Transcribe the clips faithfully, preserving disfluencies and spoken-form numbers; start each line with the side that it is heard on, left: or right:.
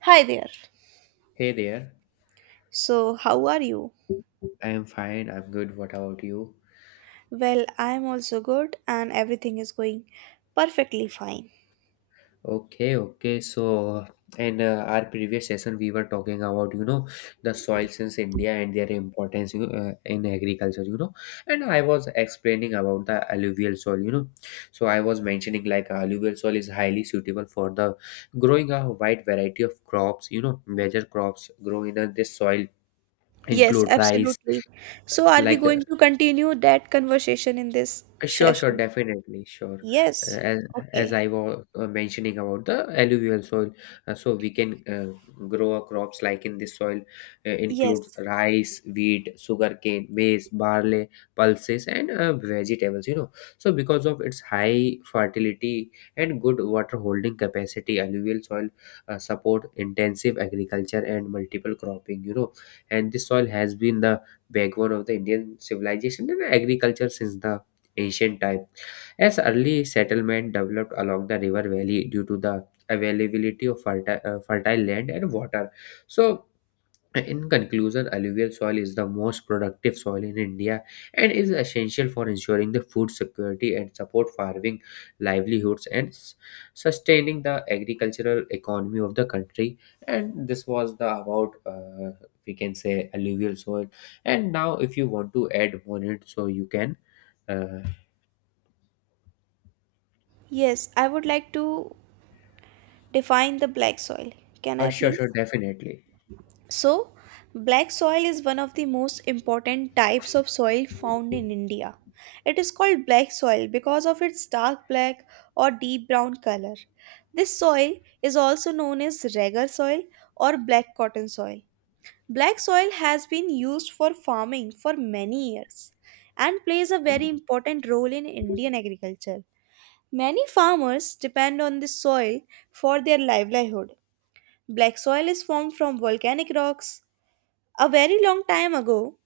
right: Hi there.
left: Hey there.
right: So, how are you?
left: I'm fine. I'm good. What about you?
right: Well, I'm also good and everything is going perfectly fine.
left: Okay, okay. So, in uh, our previous session, we were talking about, you know, the soils in India and their importance, you know, uh, in agriculture, you know. And I was explaining about the alluvial soil, you know. So, I was mentioning like alluvial soil is highly suitable for the growing a wide variety of crops, you know, major crops grow in uh, this soil
right: Yes,
left: include rice
right: absolutely. So, are we
left: like
right: going to continue that conversation in this
left: Uh, Sure, sure,
right: session?
left: definitely, sure. Uh,
right: Yes.
left: As as
right: Okay.
left: I was uh, mentioning about the alluvial soil, uh, so we can uh, grow our crops like in this soil uh, includes
right: Yes.
left: rice, wheat, sugarcane, maize, barley, pulses, and uh, vegetables. You know, so because of its high fertility and good water holding capacity, alluvial soil uh, support intensive agriculture and multiple cropping. You know, and this soil has been the backbone of the Indian civilization and agriculture since the ancient time, as early settlement developed along the river valley due to the availability of fertile, uh, fertile land and water. So, in conclusion, alluvial soil is the most productive soil in India and is essential for ensuring the food security and support farming livelihoods and s- sustaining the agricultural economy of the country. And this was the about uh, we can say, alluvial soil. And now, if you want to add more, in it so you can. Uh,
right: Yes, I would like to define the black soil. Can
left: Uh,
right: I
left: sure,
right: please?
left: sure, definitely.
right: So, black soil is one of the most important types of soil found in India. It is called black soil because of its dark black or deep brown color. This soil is also known as ragar soil or black cotton soil. Black soil has been used for farming for many years and plays a very important role in Indian agriculture. Many farmers depend on this soil for their livelihood. Black soil is formed from volcanic rocks, a very long time ago,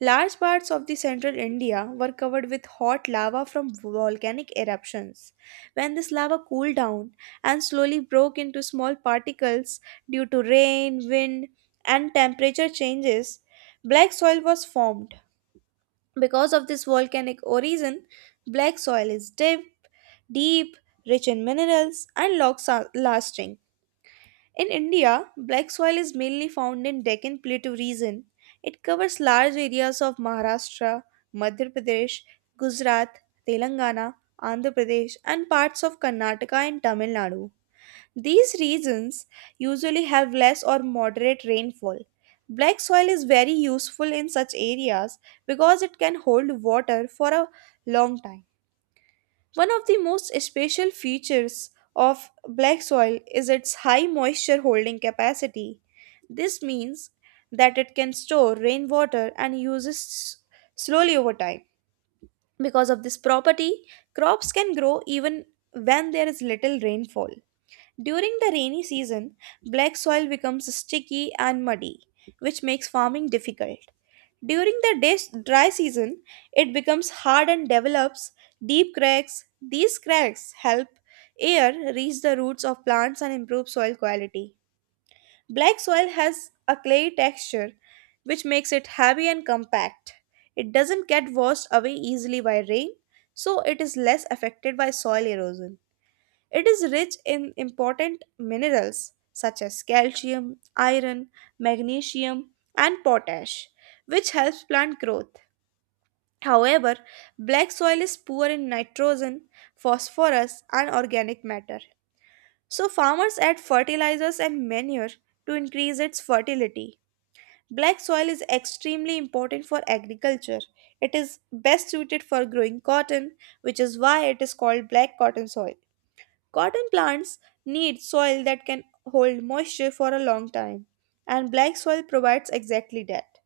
right: large parts of the central India were covered with hot lava from volcanic eruptions. When this lava cooled down and slowly broke into small particles due to rain, wind, and temperature changes, black soil was formed. Because of this volcanic origin, black soil is deep, deep, rich in minerals, and long-lasting. In India, black soil is mainly found in Deccan Plateau region. It covers large areas of Maharashtra, Madhya Pradesh, Gujarat, Telangana, Andhra Pradesh, and parts of Karnataka and Tamil Nadu. These regions usually have less or moderate rainfall. Black soil is very useful in such areas because it can hold water for a long time. One of the most special features of black soil is its high moisture holding capacity. This means that it can store rainwater and use it s- slowly over time. Because of this property, crops can grow even when there is little rainfall. During the rainy season, black soil becomes sticky and muddy, which makes farming difficult. During the des- dry season, it becomes hard and develops deep cracks. These cracks help air reach the roots of plants and improve soil quality. Black soil has a clay texture which makes it heavy and compact. It doesn't get washed away easily by rain, so it is less affected by soil erosion. It is rich in important minerals such as calcium, iron, magnesium, and potash, which helps plant growth. However, black soil is poor in nitrogen, phosphorus, and organic matter. So, farmers add fertilizers and manure to increase its fertility. Black soil is extremely important for agriculture. It is best suited for growing cotton, which is why it is called black cotton soil. Cotton plants need soil that can hold moisture for a long time, and black soil provides exactly that.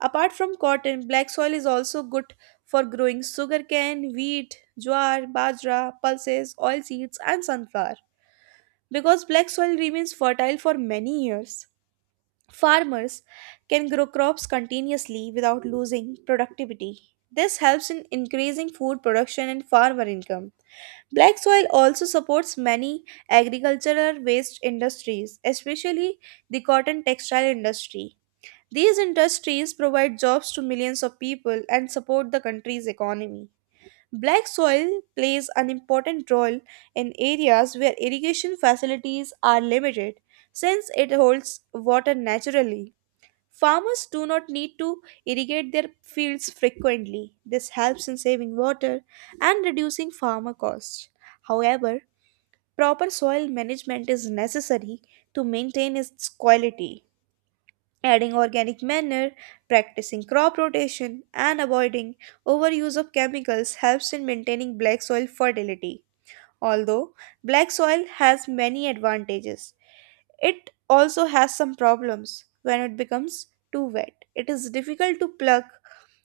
right: Apart from cotton, black soil is also good for growing sugarcane, wheat, jowar, bajra, pulses, oilseeds, and sunflower. Because black soil remains fertile for many years, farmers can grow crops continuously without losing productivity. This helps in increasing food production and farmer income. Black soil also supports many agricultural waste industries, especially the cotton textile industry. These industries provide jobs to millions of people and support the country's economy. Black soil plays an important role in areas where irrigation facilities are limited since it holds water naturally. Farmers do not need to irrigate their fields frequently. This helps in saving water and reducing farmer costs. However, proper soil management is necessary to maintain its quality. Adding organic manure, practicing crop rotation, and avoiding overuse of chemicals helps in maintaining black soil fertility. Although black soil has many advantages, it also has some problems when it becomes too wet. It is difficult to pluck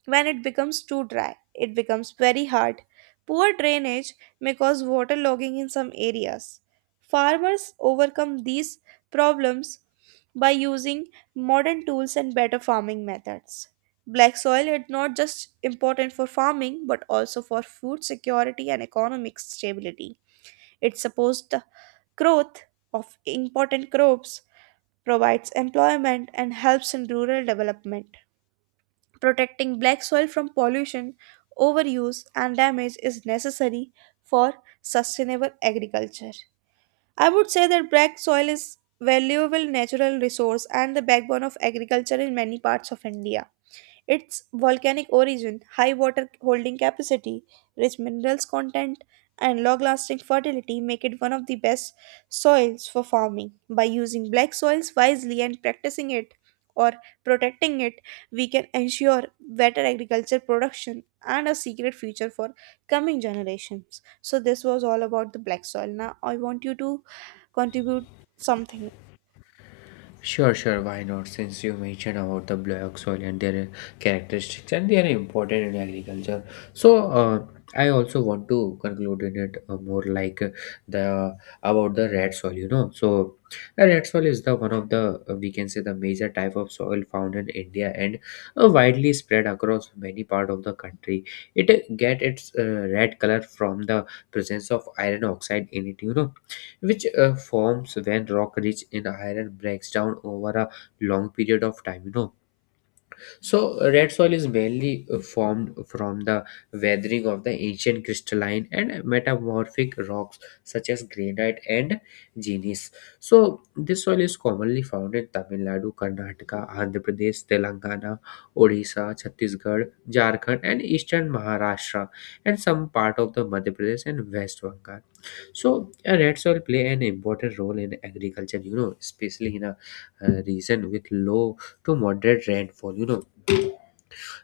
right: when it becomes too dry, it becomes very hard. Poor drainage may cause waterlogging in some areas. Farmers overcome these problems by using modern tools and better farming methods. Black soil is not just important for farming but also for food security and economic stability. It supports the growth of important crops, provides employment, and helps in rural development. Protecting black soil from pollution, overuse, and damage is necessary for sustainable agriculture. I would say that black soil is valuable natural resource and the backbone of agriculture in many parts of India. Its volcanic origin, high water holding capacity, rich minerals content, and long lasting fertility make it one of the best soils for farming. By using black soils wisely and practicing it or protecting it, we can ensure better agriculture production and a secret future for coming generations. So, this was all about the black soil. Now, I want you to contribute something.
left: Sure, sure, why not? Since you mentioned about the black soil and their characteristics, and they are important in agriculture. So, uh, I also want to conclude in it uh, more like uh, the about the red soil. You know, so the red soil is the one of the uh, we can say, the major type of soil found in India and uh, widely spread across many part of the country. It uh, get its uh, red color from the presence of iron oxide in it. You know which uh, forms when rock rich in iron breaks down over a long period of time, you know. So uh, red soil is mainly uh, formed from the weathering of the ancient crystalline and metamorphic rocks such as granite and gneis. So this soil is commonly found in Tamil Nadu, Karnataka, Andhra Pradesh, Telangana, Odisha, Chhattisgarh, Jharkhand, and eastern Maharashtra, and some part of the Madhya Pradesh and West Bengal. So uh, red soil play an important role in agriculture, you know, especially in a uh, region with low to moderate rainfall, you know.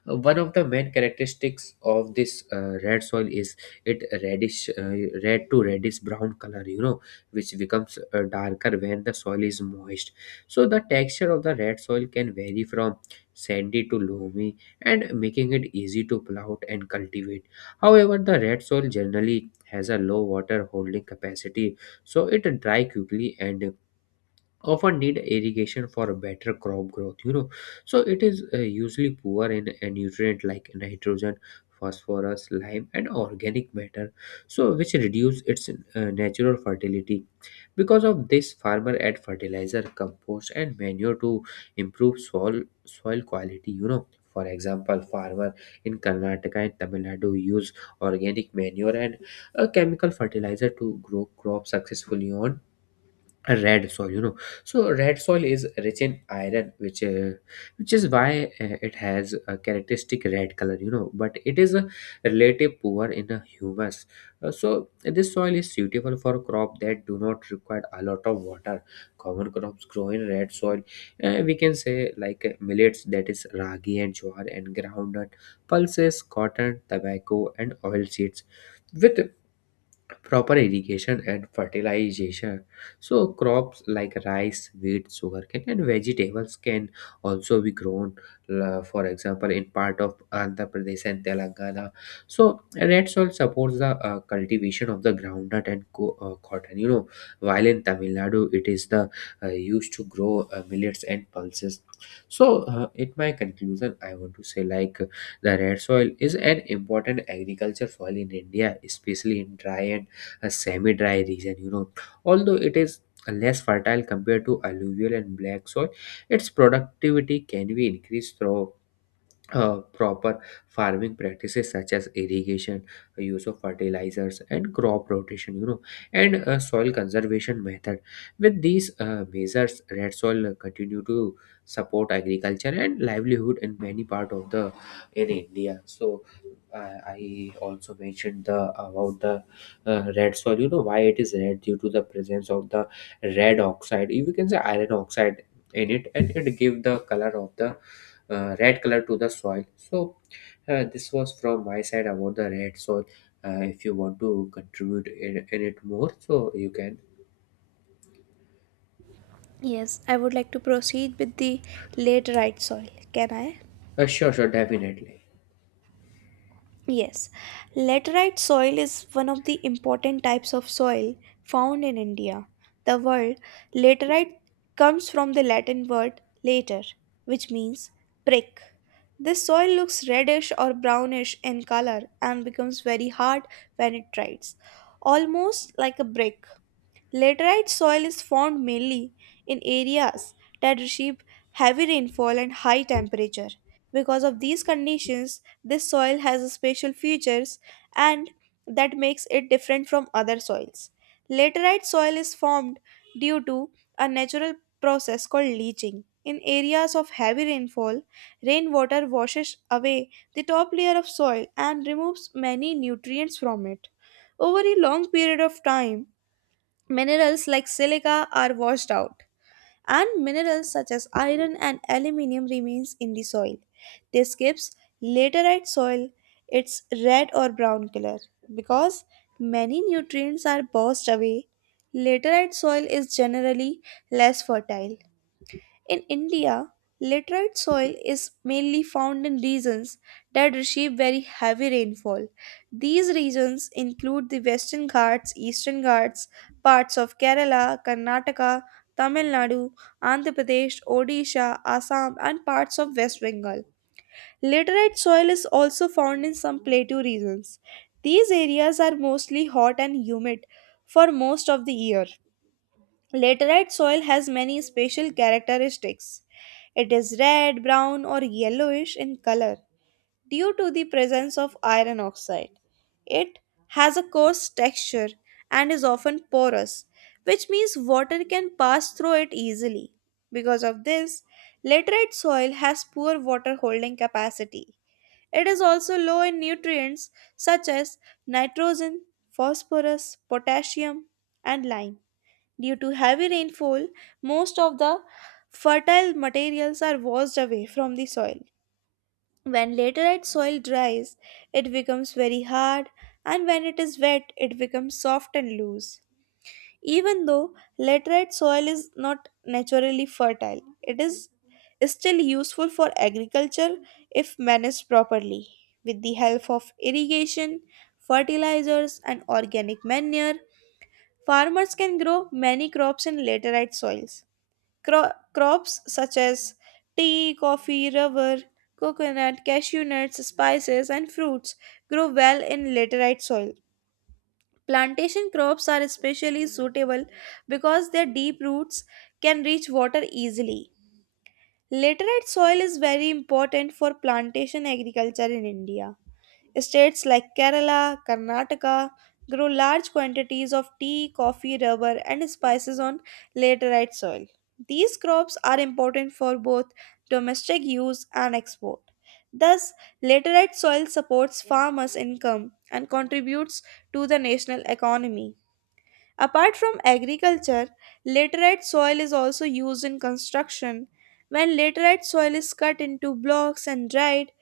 left: uh, One of the main characteristics of this uh, red soil is it reddish, uh, red to reddish brown color, you know, which becomes uh, darker when the soil is moist. So the texture of the red soil can vary from sandy to loamy and making it easy to plow and cultivate. However, the red soil generally has a low water holding capacity, so it dry quickly and often need irrigation for better crop growth, you know. So it is uh, usually poor in a nutrient like nitrogen, phosphorus, lime, and organic matter, so which reduce its uh, natural fertility. Because of this, farmer add fertilizer, compost, and manure to improve soil soil quality, you know. For example, farmer in Karnataka and Tamil Nadu use organic manure and a chemical fertilizer to grow crops successfully on a red soil, you know. So red soil is rich in iron which uh, which is why uh, it has a characteristic red color, you know, but it is a relative poor in a humus. Uh, so this soil is suitable for crop that do not require a lot of water. Common crops grow in red soil, Uh, we can say, like uh, millets, that is ragi and jowar, and groundnut, pulses, cotton, tobacco, and oil seeds. With proper irrigation and fertilization, so crops like rice, wheat, sugarcane, and vegetables can also be grown. Uh, for example, in part of Andhra Pradesh and Telangana, so red soil supports the uh, cultivation of the groundnut and co- uh, cotton, you know, while in Tamil Nadu it is the uh, used to grow uh, millets and pulses. So uh, in my conclusion, I want to say like the red soil is an important agriculture soil in India, especially in dry and a semi-dry region, you know. Although it is less fertile compared to alluvial and black soil, its productivity can be increased through uh, proper farming practices such as irrigation, use of fertilizers, and crop rotation, you know. And uh, soil conservation method. With these uh, measures, red soil continue to support agriculture and livelihood in many part of the in India. So uh, I also mentioned the about the uh, red soil, you know, why it is red due to the presence of the red oxide, you can say iron oxide, in it, and it give the color of the uh, red color to the soil. So uh, this was from my side about the red soil. Uh, if you want to contribute in, in it more so you can.
right: Yes, I would like to proceed with the late right soil. Can I?
left: Uh, sure, sure, definitely.
right: Yes, laterite soil is one of the important types of soil found in India. The word laterite comes from the Latin word later, which means prick. This soil looks reddish or brownish in color and becomes very hard when it dries, almost like a brick. Laterite soil is found mainly in areas that receive heavy rainfall and high temperature. Because of these conditions, this soil has special features and that makes it different from other soils. Laterite soil is formed due to a natural process called leaching. In areas of heavy rainfall, rainwater washes away the top layer of soil and removes many nutrients from it. Over a long period of time, minerals like silica are washed out, and minerals such as iron and aluminium remains in the soil. This gives laterite soil its red or brown color. Because many nutrients are washed away, laterite soil is generally less fertile. In India, laterite soil is mainly found in regions that receive very heavy rainfall. These regions include the Western Ghats, Eastern Ghats, parts of Kerala, Karnataka, Tamil Nadu, Andhra Pradesh, Odisha, Assam, and parts of West Bengal. Laterite soil is also found in some plateau regions. These areas are mostly hot and humid for most of the year. Laterite soil has many special characteristics. It is red, brown, or yellowish in color due to the presence of iron oxide. It has a coarse texture and is often porous, which means water can pass through it easily. Because of this, laterite soil has poor water holding capacity. It is also low in nutrients such as nitrogen, phosphorus, potassium, and lime. Due to heavy rainfall, most of the fertile materials are washed away from the soil. When laterite soil dries, it becomes very hard, and when it is wet, it becomes soft and loose. Even though laterite soil is not naturally fertile, it is still useful for agriculture if managed properly. With the help of irrigation, fertilizers, and organic manure, farmers can grow many crops in laterite soils. Cro- crops such as tea, coffee, rubber, coconut, cashew nuts, spices, and fruits grow well in laterite soil. Plantation crops are especially suitable because their deep roots can reach water easily. Laterite soil is very important for plantation agriculture in India. States like Kerala, Karnataka grow large quantities of tea, coffee, rubber, and spices on laterite soil. These crops are important for both domestic use and export. Thus, laterite soil supports farmers' income and contributes to the national economy. Apart from agriculture, laterite soil is also used in construction. When laterite soil is cut into blocks and dried,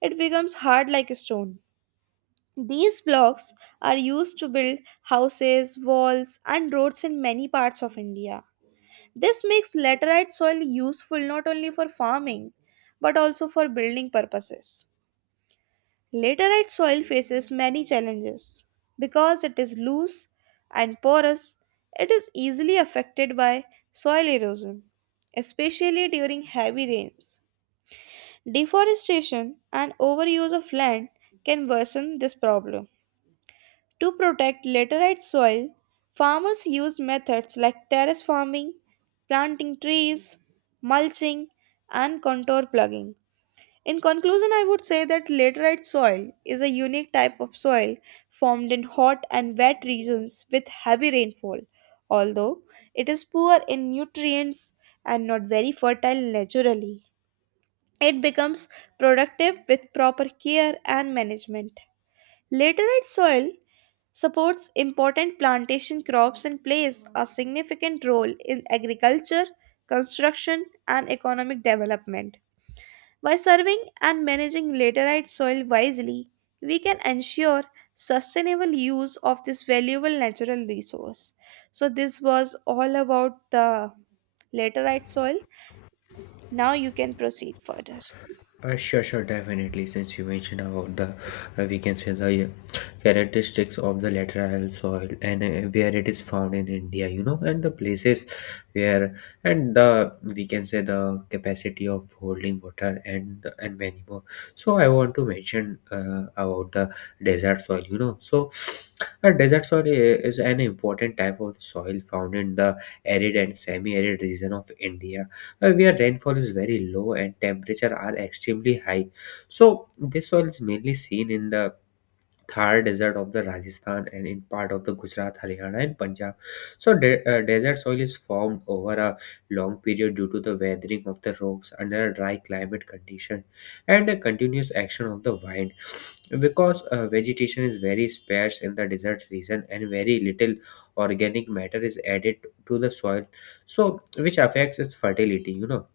right: it becomes hard like stone. These blocks are used to build houses, walls, and roads in many parts of India. This makes laterite soil useful not only for farming but also for building purposes. Laterite soil faces many challenges. Because it is loose and porous, it is easily affected by soil erosion, especially during heavy rains. Deforestation and overuse of land can worsen this problem. To protect laterite soil, farmers use methods like terrace farming, planting trees, mulching, and contour plugging. In conclusion, I would say that laterite soil is a unique type of soil formed in hot and wet regions with heavy rainfall. Although it is poor in nutrients and not very fertile naturally, it becomes productive with proper care and management. Laterite soil supports important plantation crops and plays a significant role in agriculture, construction, and economic development. By serving and managing laterite soil wisely, we can ensure sustainable use of this valuable natural resource. So, this was all about the laterite soil. Now, you can proceed further.
left: Uh, sure, sure, definitely. Since you mentioned about the, uh, we can say the uh, characteristics of the lateral soil and uh, where it is found in India, you know, and the places where and the, we can say, the capacity of holding water and and many more. So I want to mention uh, about the desert soil, you know. So a desert soil i- is an important type of soil found in the arid and semi-arid region of India, uh, where rainfall is very low and temperature are extremely high. So this soil is mainly seen in the Thar desert of the Rajasthan and in part of the Gujarat, Haryana, and Punjab. So de- uh, desert soil is formed over a long period due to the weathering of the rocks under a dry climate condition and a continuous action of the wind. Because uh, vegetation is very sparse in the desert region and very little organic matter is added to the soil, so which affects its fertility. You know,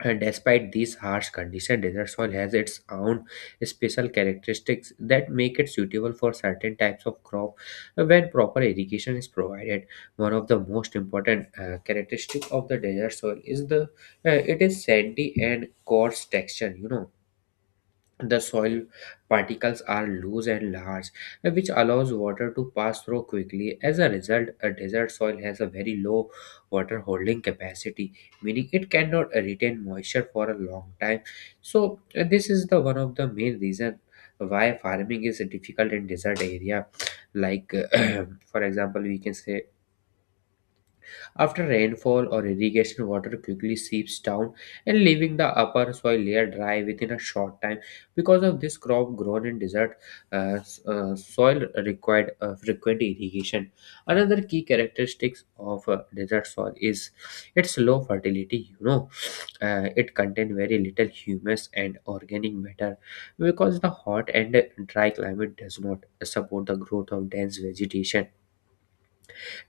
left: and despite these harsh conditions, desert soil has its own special characteristics that make it suitable for certain types of crop uh, when proper irrigation is provided. One of the most important uh, characteristic of the desert soil is the uh, it is sandy and coarse texture. You know, the soil particles are loose and large, which allows water to pass through quickly. As a result, a desert soil has a very low water holding capacity, meaning it cannot retain moisture for a long time. So, uh, this is the one of the main reason why farming is difficult in desert area. Like, for example, we can say after rainfall or irrigation, water quickly seeps down and leaving the upper soil layer dry within a short time. Because of this, crop grown in desert uh, s- uh, soil required uh, frequent irrigation. Another key characteristics of uh, desert soil is its low fertility. You know, uh, it contains very little humus and organic matter because the hot and dry climate does not support the growth of dense vegetation.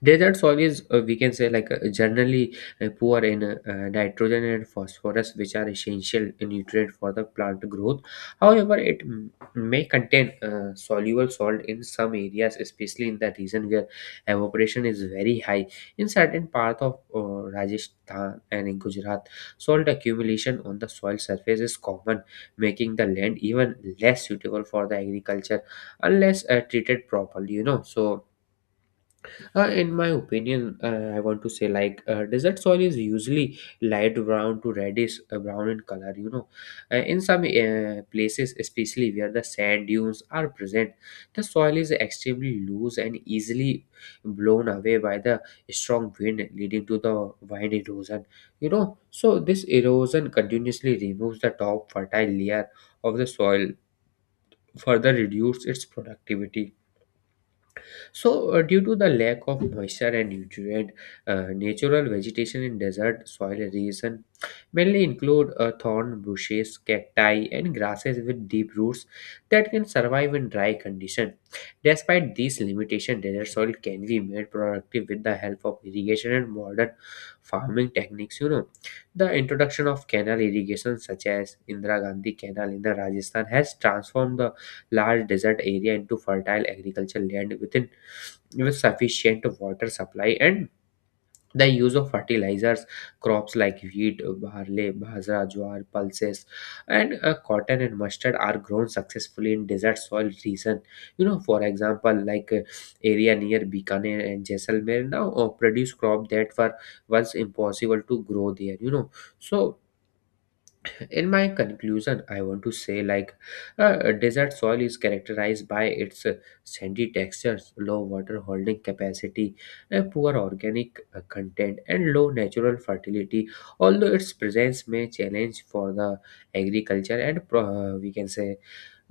left: Desert soil is, uh, we can say, like uh, generally uh, poor in uh, uh, nitrogen and phosphorus, which are essential nutrient for the plant growth. However, it m- may contain uh, soluble salt in some areas, especially in the region where evaporation is very high. In certain parts of uh, Rajasthan and in Gujarat, salt accumulation on the soil surface is common, making the land even less suitable for the agriculture unless uh, treated properly. You know, so uh, in my opinion, uh, I want to say like uh, desert soil is usually light brown to reddish uh, brown in color. You know, uh, in some uh, places, especially where the sand dunes are present, the soil is extremely loose and easily blown away by the strong wind, leading to the wind erosion. You know, so this erosion continuously removes the top fertile layer of the soil, further reduce its productivity. So, uh, due to the lack of moisture and nutrient, uh, natural vegetation in desert soil region mainly include uh, thorn bushes, cacti, and grasses with deep roots that can survive in dry condition. Despite these limitations, desert soil can be made productive with the help of irrigation and modern farming techniques. You know, the introduction of canal irrigation, such as Indira Gandhi Canal in the Rajasthan, has transformed the large desert area into fertile agricultural land within with sufficient water supply and the use of fertilizers, crops like wheat, barley, bajra, jowar, pulses, and uh, cotton and mustard are grown successfully in desert soil region. You know, for example, like uh, area near bikaner and jaisalmer now uh, produce crop that were once impossible to grow there, you know. So in my conclusion I want to say, like uh, desert soil is characterized by its uh, sandy textures, low water holding capacity, uh, poor organic uh, content, and low natural fertility. Although its presence may challenge for the agriculture and pro- uh, we can say,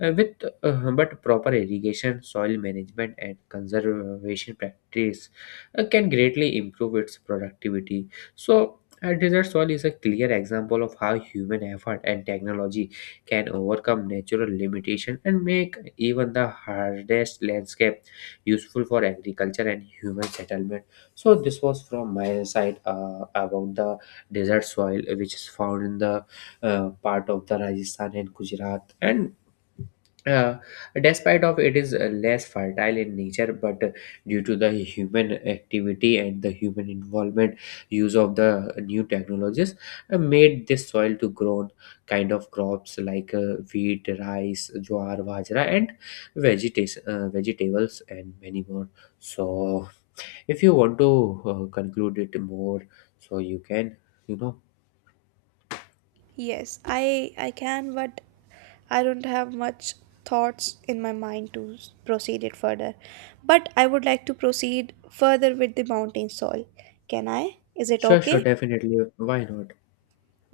left: uh, with uh, but proper irrigation, soil management, and conservation practice uh, can greatly improve its productivity. So, uh, desert soil is a clear example of how human effort and technology can overcome natural limitation and make even the hardest landscape useful for agriculture and human settlement. So, this was from my side uh, about the desert soil, which is found in the uh, part of the Rajasthan and Gujarat, and uh, despite of it is uh, less fertile in nature, but uh, due to the human activity and the human involvement, use of the new technologies, uh, made this soil to grow on kind of crops like uh, wheat, rice, jowar, bajra, and vegetables, uh, vegetables and many more. So, if you want to uh, conclude it more, so you can, you know.
right: Yes, I I can, but I don't have much thoughts in my mind to s- proceed it further. But I would like to proceed further with the mountain soil. Can I? Is it
left: Sure, sure,
right: okay?
left: definitely, why not.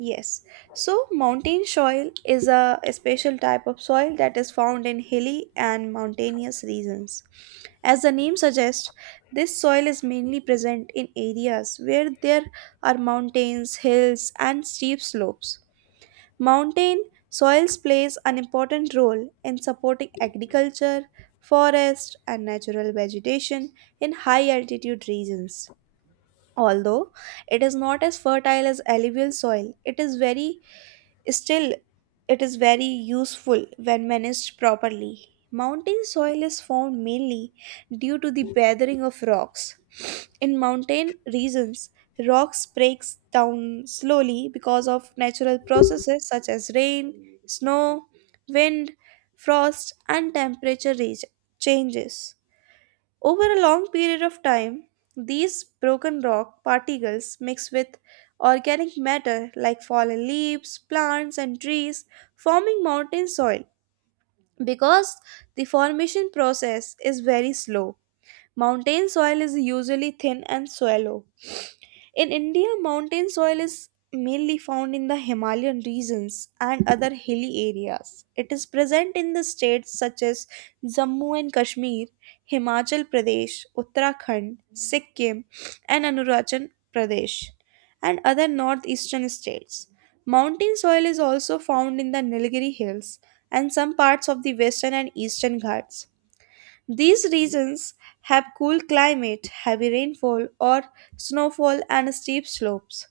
right: Yes. So, mountain soil is a, a special type of soil that is found in hilly and mountainous regions. As the name suggests, this soil is mainly present in areas where there are mountains, hills, and steep slopes. Mountain soils plays an important role in supporting agriculture, forest and natural vegetation in high altitude regions. Although it is not as fertile as alluvial soil, it is very Still, it is very useful when managed properly. Mountain soil is formed mainly due to the weathering of rocks. In mountain regions, rocks breaks down slowly because of natural processes such as rain, snow, wind, frost, and temperature re- changes. Over a long period of time, these broken rock particles mix with organic matter like fallen leaves, plants, and trees, forming mountain soil. Because the formation process is very slow, mountain soil is usually thin and shallow. In India, mountain soil is mainly found in the Himalayan regions and other hilly areas. It is present in the states such as Jammu and Kashmir, Himachal Pradesh, Uttarakhand, Sikkim, and Anurachal Pradesh, and other northeastern states. Mountain soil is also found in the Nilgiri Hills and some parts of the western and eastern Ghats. These regions have cool climate, heavy rainfall or snowfall and steep slopes.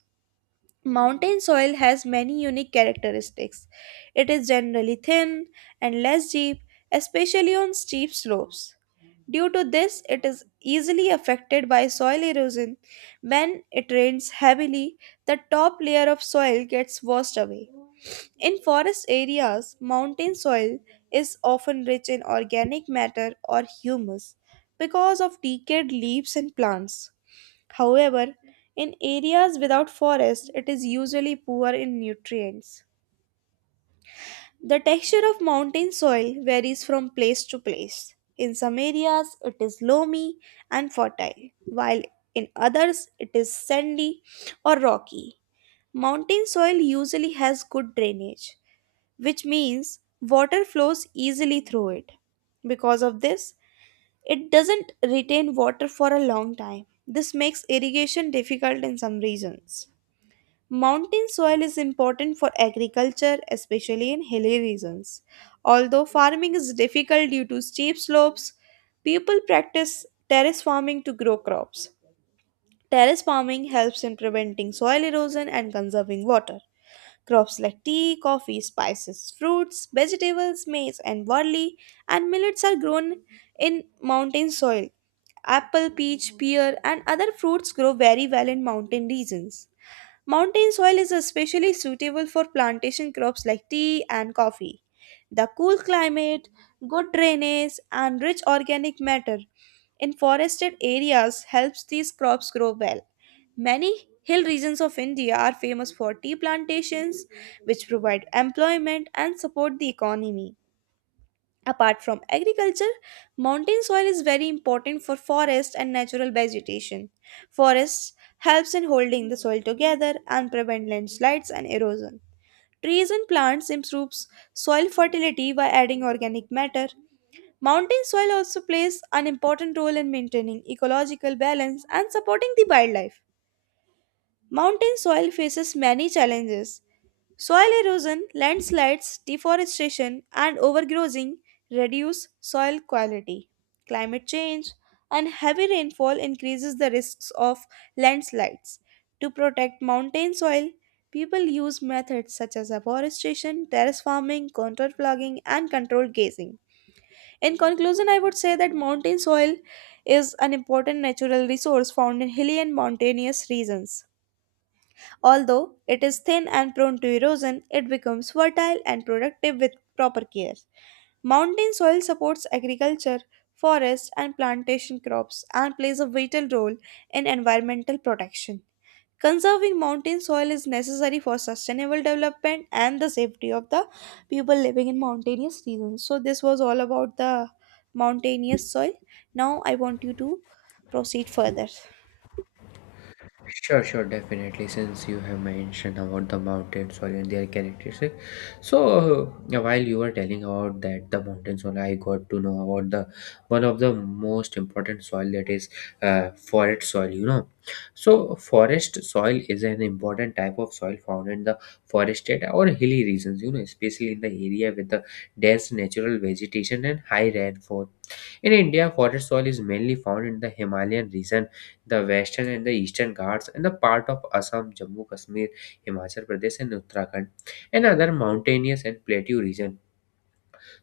right: Mountain soil has many unique characteristics. It is generally thin and less deep, especially on steep slopes. Due to this, it is easily affected by soil erosion. When it rains heavily, the top layer of soil gets washed away. In forest areas, mountain soil is often rich in organic matter or humus because of decayed leaves and plants. However, in areas without forest, it is usually poor in nutrients. The texture of mountain soil varies from place to place. In some areas, it is loamy and fertile, while in others, it is sandy or rocky. Mountain soil usually has good drainage which means water flows easily through it. Because of this, it doesn't retain water for a long time. This makes irrigation difficult in some regions. Mountain soil is important for agriculture, especially in hilly regions. Although farming is difficult due to steep slopes, people practice terrace farming to grow crops. Terrace farming helps in preventing soil erosion and conserving water. Crops like tea, coffee, spices, fruits, vegetables, maize, and barley, and millets are grown in mountain soil. Apple, peach, pear, and other fruits grow very well in mountain regions. Mountain soil is especially suitable for plantation crops like tea and coffee. The cool climate, good drainage, and rich organic matter in forested areas helps these crops grow well. Many hill regions of India are famous for tea plantations, which provide employment and support the economy. Apart from agriculture, mountain soil is very important for forest and natural vegetation. Forests helps in holding the soil together and prevent landslides and erosion. Trees and plants improves soil fertility by adding organic matter. Mountain soil also plays an important role in maintaining ecological balance and supporting the wildlife. Mountain soil faces many challenges. Soil erosion, landslides, deforestation, and overgrazing reduce soil quality. Climate change and heavy rainfall increases the risks of landslides. To protect mountain soil, people use methods such as afforestation, terrace farming, contour flogging, and controlled grazing. In conclusion, I would say that mountain soil is an important natural resource found in hilly and mountainous regions. Although it is thin and prone to erosion, it becomes fertile and productive with proper care. Mountain soil supports agriculture, forest, and plantation crops and plays a vital role in environmental protection. Conserving mountain soil is necessary for sustainable development and the safety of the people living in mountainous regions. So, this was all about the mountainous soil. Now, I want you to proceed further.
left: Sure, sure, definitely. Since you have mentioned about the mountain soil and their characteristics, so uh, while you were telling about that the mountain soil, I got to know about the one of the most important soil that is uh, forest soil. You know, so forest soil is an important type of soil found in the forested or hilly regions. You know, especially in the area with the dense natural vegetation and high rainfall. In India, forest soil is mainly found in the Himalayan region, the Western and the Eastern Ghats and the part of Assam, Jammu, Kashmir, Himachal Pradesh and Uttarakhand, and other mountainous and plateau region.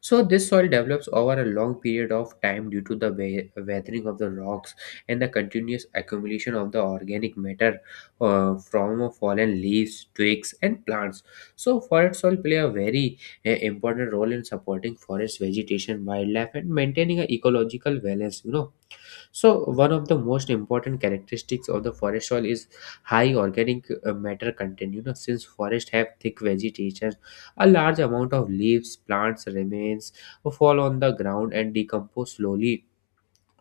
left: So this soil develops over a long period of time due to the we- weathering of the rocks and the continuous accumulation of the organic matter uh, from fallen leaves, twigs and plants. So forest soil play a very uh, important role in supporting forest vegetation, wildlife and maintaining an ecological balance, you know. So, one of the most important characteristics of the forest soil is high organic uh, matter content. You know, since forests have thick vegetation, a large amount of leaves, plants, remains fall on the ground and decompose slowly,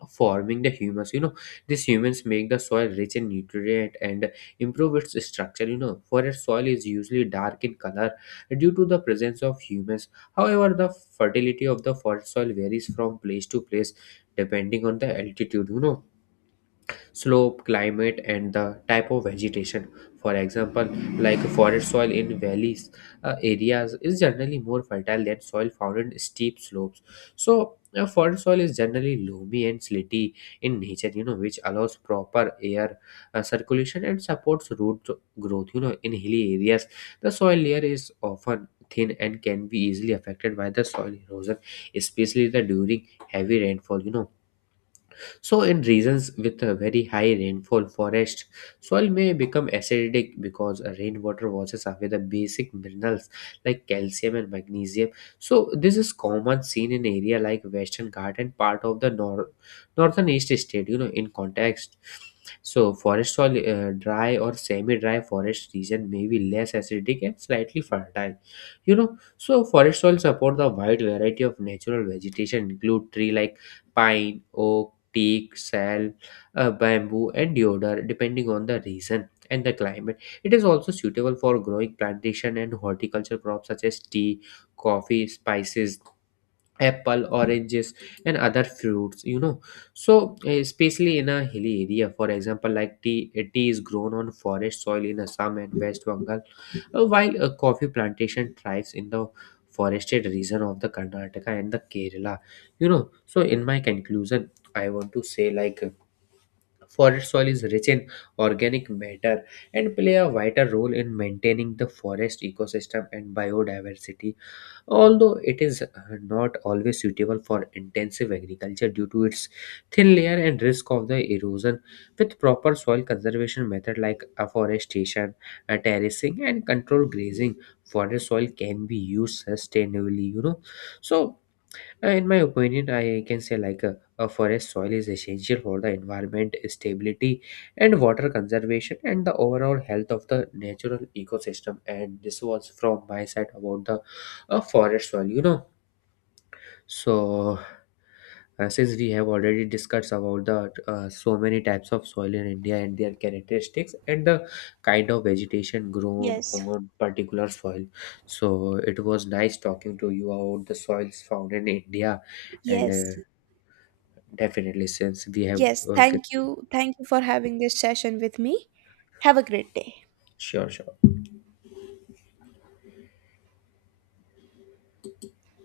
left: forming the humus. You know, these humans make the soil rich in nutrient and improve its structure. You know, forest soil is usually dark in color due to the presence of humus. However, the fertility of the forest soil varies from place to place depending on the altitude, you know, slope, climate, and the type of vegetation. For example, like forest soil in valleys uh, areas is generally more fertile than soil found in steep slopes. So, uh, forest soil is generally loamy and slaty in nature, you know, which allows proper air uh, circulation and supports root growth. You know, in hilly areas, the soil layer is often thin and can be easily affected by the soil erosion, especially the during heavy rainfall, you know. So, in regions with a very high rainfall forest, soil may become acidic because rainwater washes away the basic minerals like calcium and magnesium. So, this is common seen in area like Western Ghat and part of the nor- northern east state, you know, in context. So, forest soil, uh, dry or semi-dry forest region may be less acidic and slightly fertile. You know, so forest soil support the wide variety of natural vegetation, include tree like pine, oak, teak, sal, uh, bamboo, and deodar, depending on the region and the climate. It is also suitable for growing plantation and horticulture crops such as tea, coffee, spices, apple, oranges and other fruits, you know. So especially in a hilly area, for example, like tea uh, tea is grown on forest soil in Assam and West Bengal, uh, while a coffee plantation thrives in the forested region of the Karnataka and the Kerala, you know. So in my conclusion I want to say, like uh, forest soil is rich in organic matter and play a vital role in maintaining the forest ecosystem and biodiversity. Although it is uh, not always suitable for intensive agriculture due to its thin layer and risk of the erosion, with proper soil conservation method like afforestation, uh, terracing, and controlled grazing, water soil can be used sustainably. You know, so uh, in my opinion, I can say like a, a forest soil is essential for the environment stability and water conservation and the overall health of the natural ecosystem. And this was from my side about the uh, forest soil, you know. So, uh, since we have already discussed about the uh, so many types of soil in India and their characteristics and the kind of vegetation grown
right: Yes,
left: on particular soil, so it was nice talking to you about the soils found in India, and
right: yes.
left: uh, definitely since we have
right: Yes,
left: uh, g-
right: thank you. Thank you for having this session with me. Have a great day.
left: sure, sure.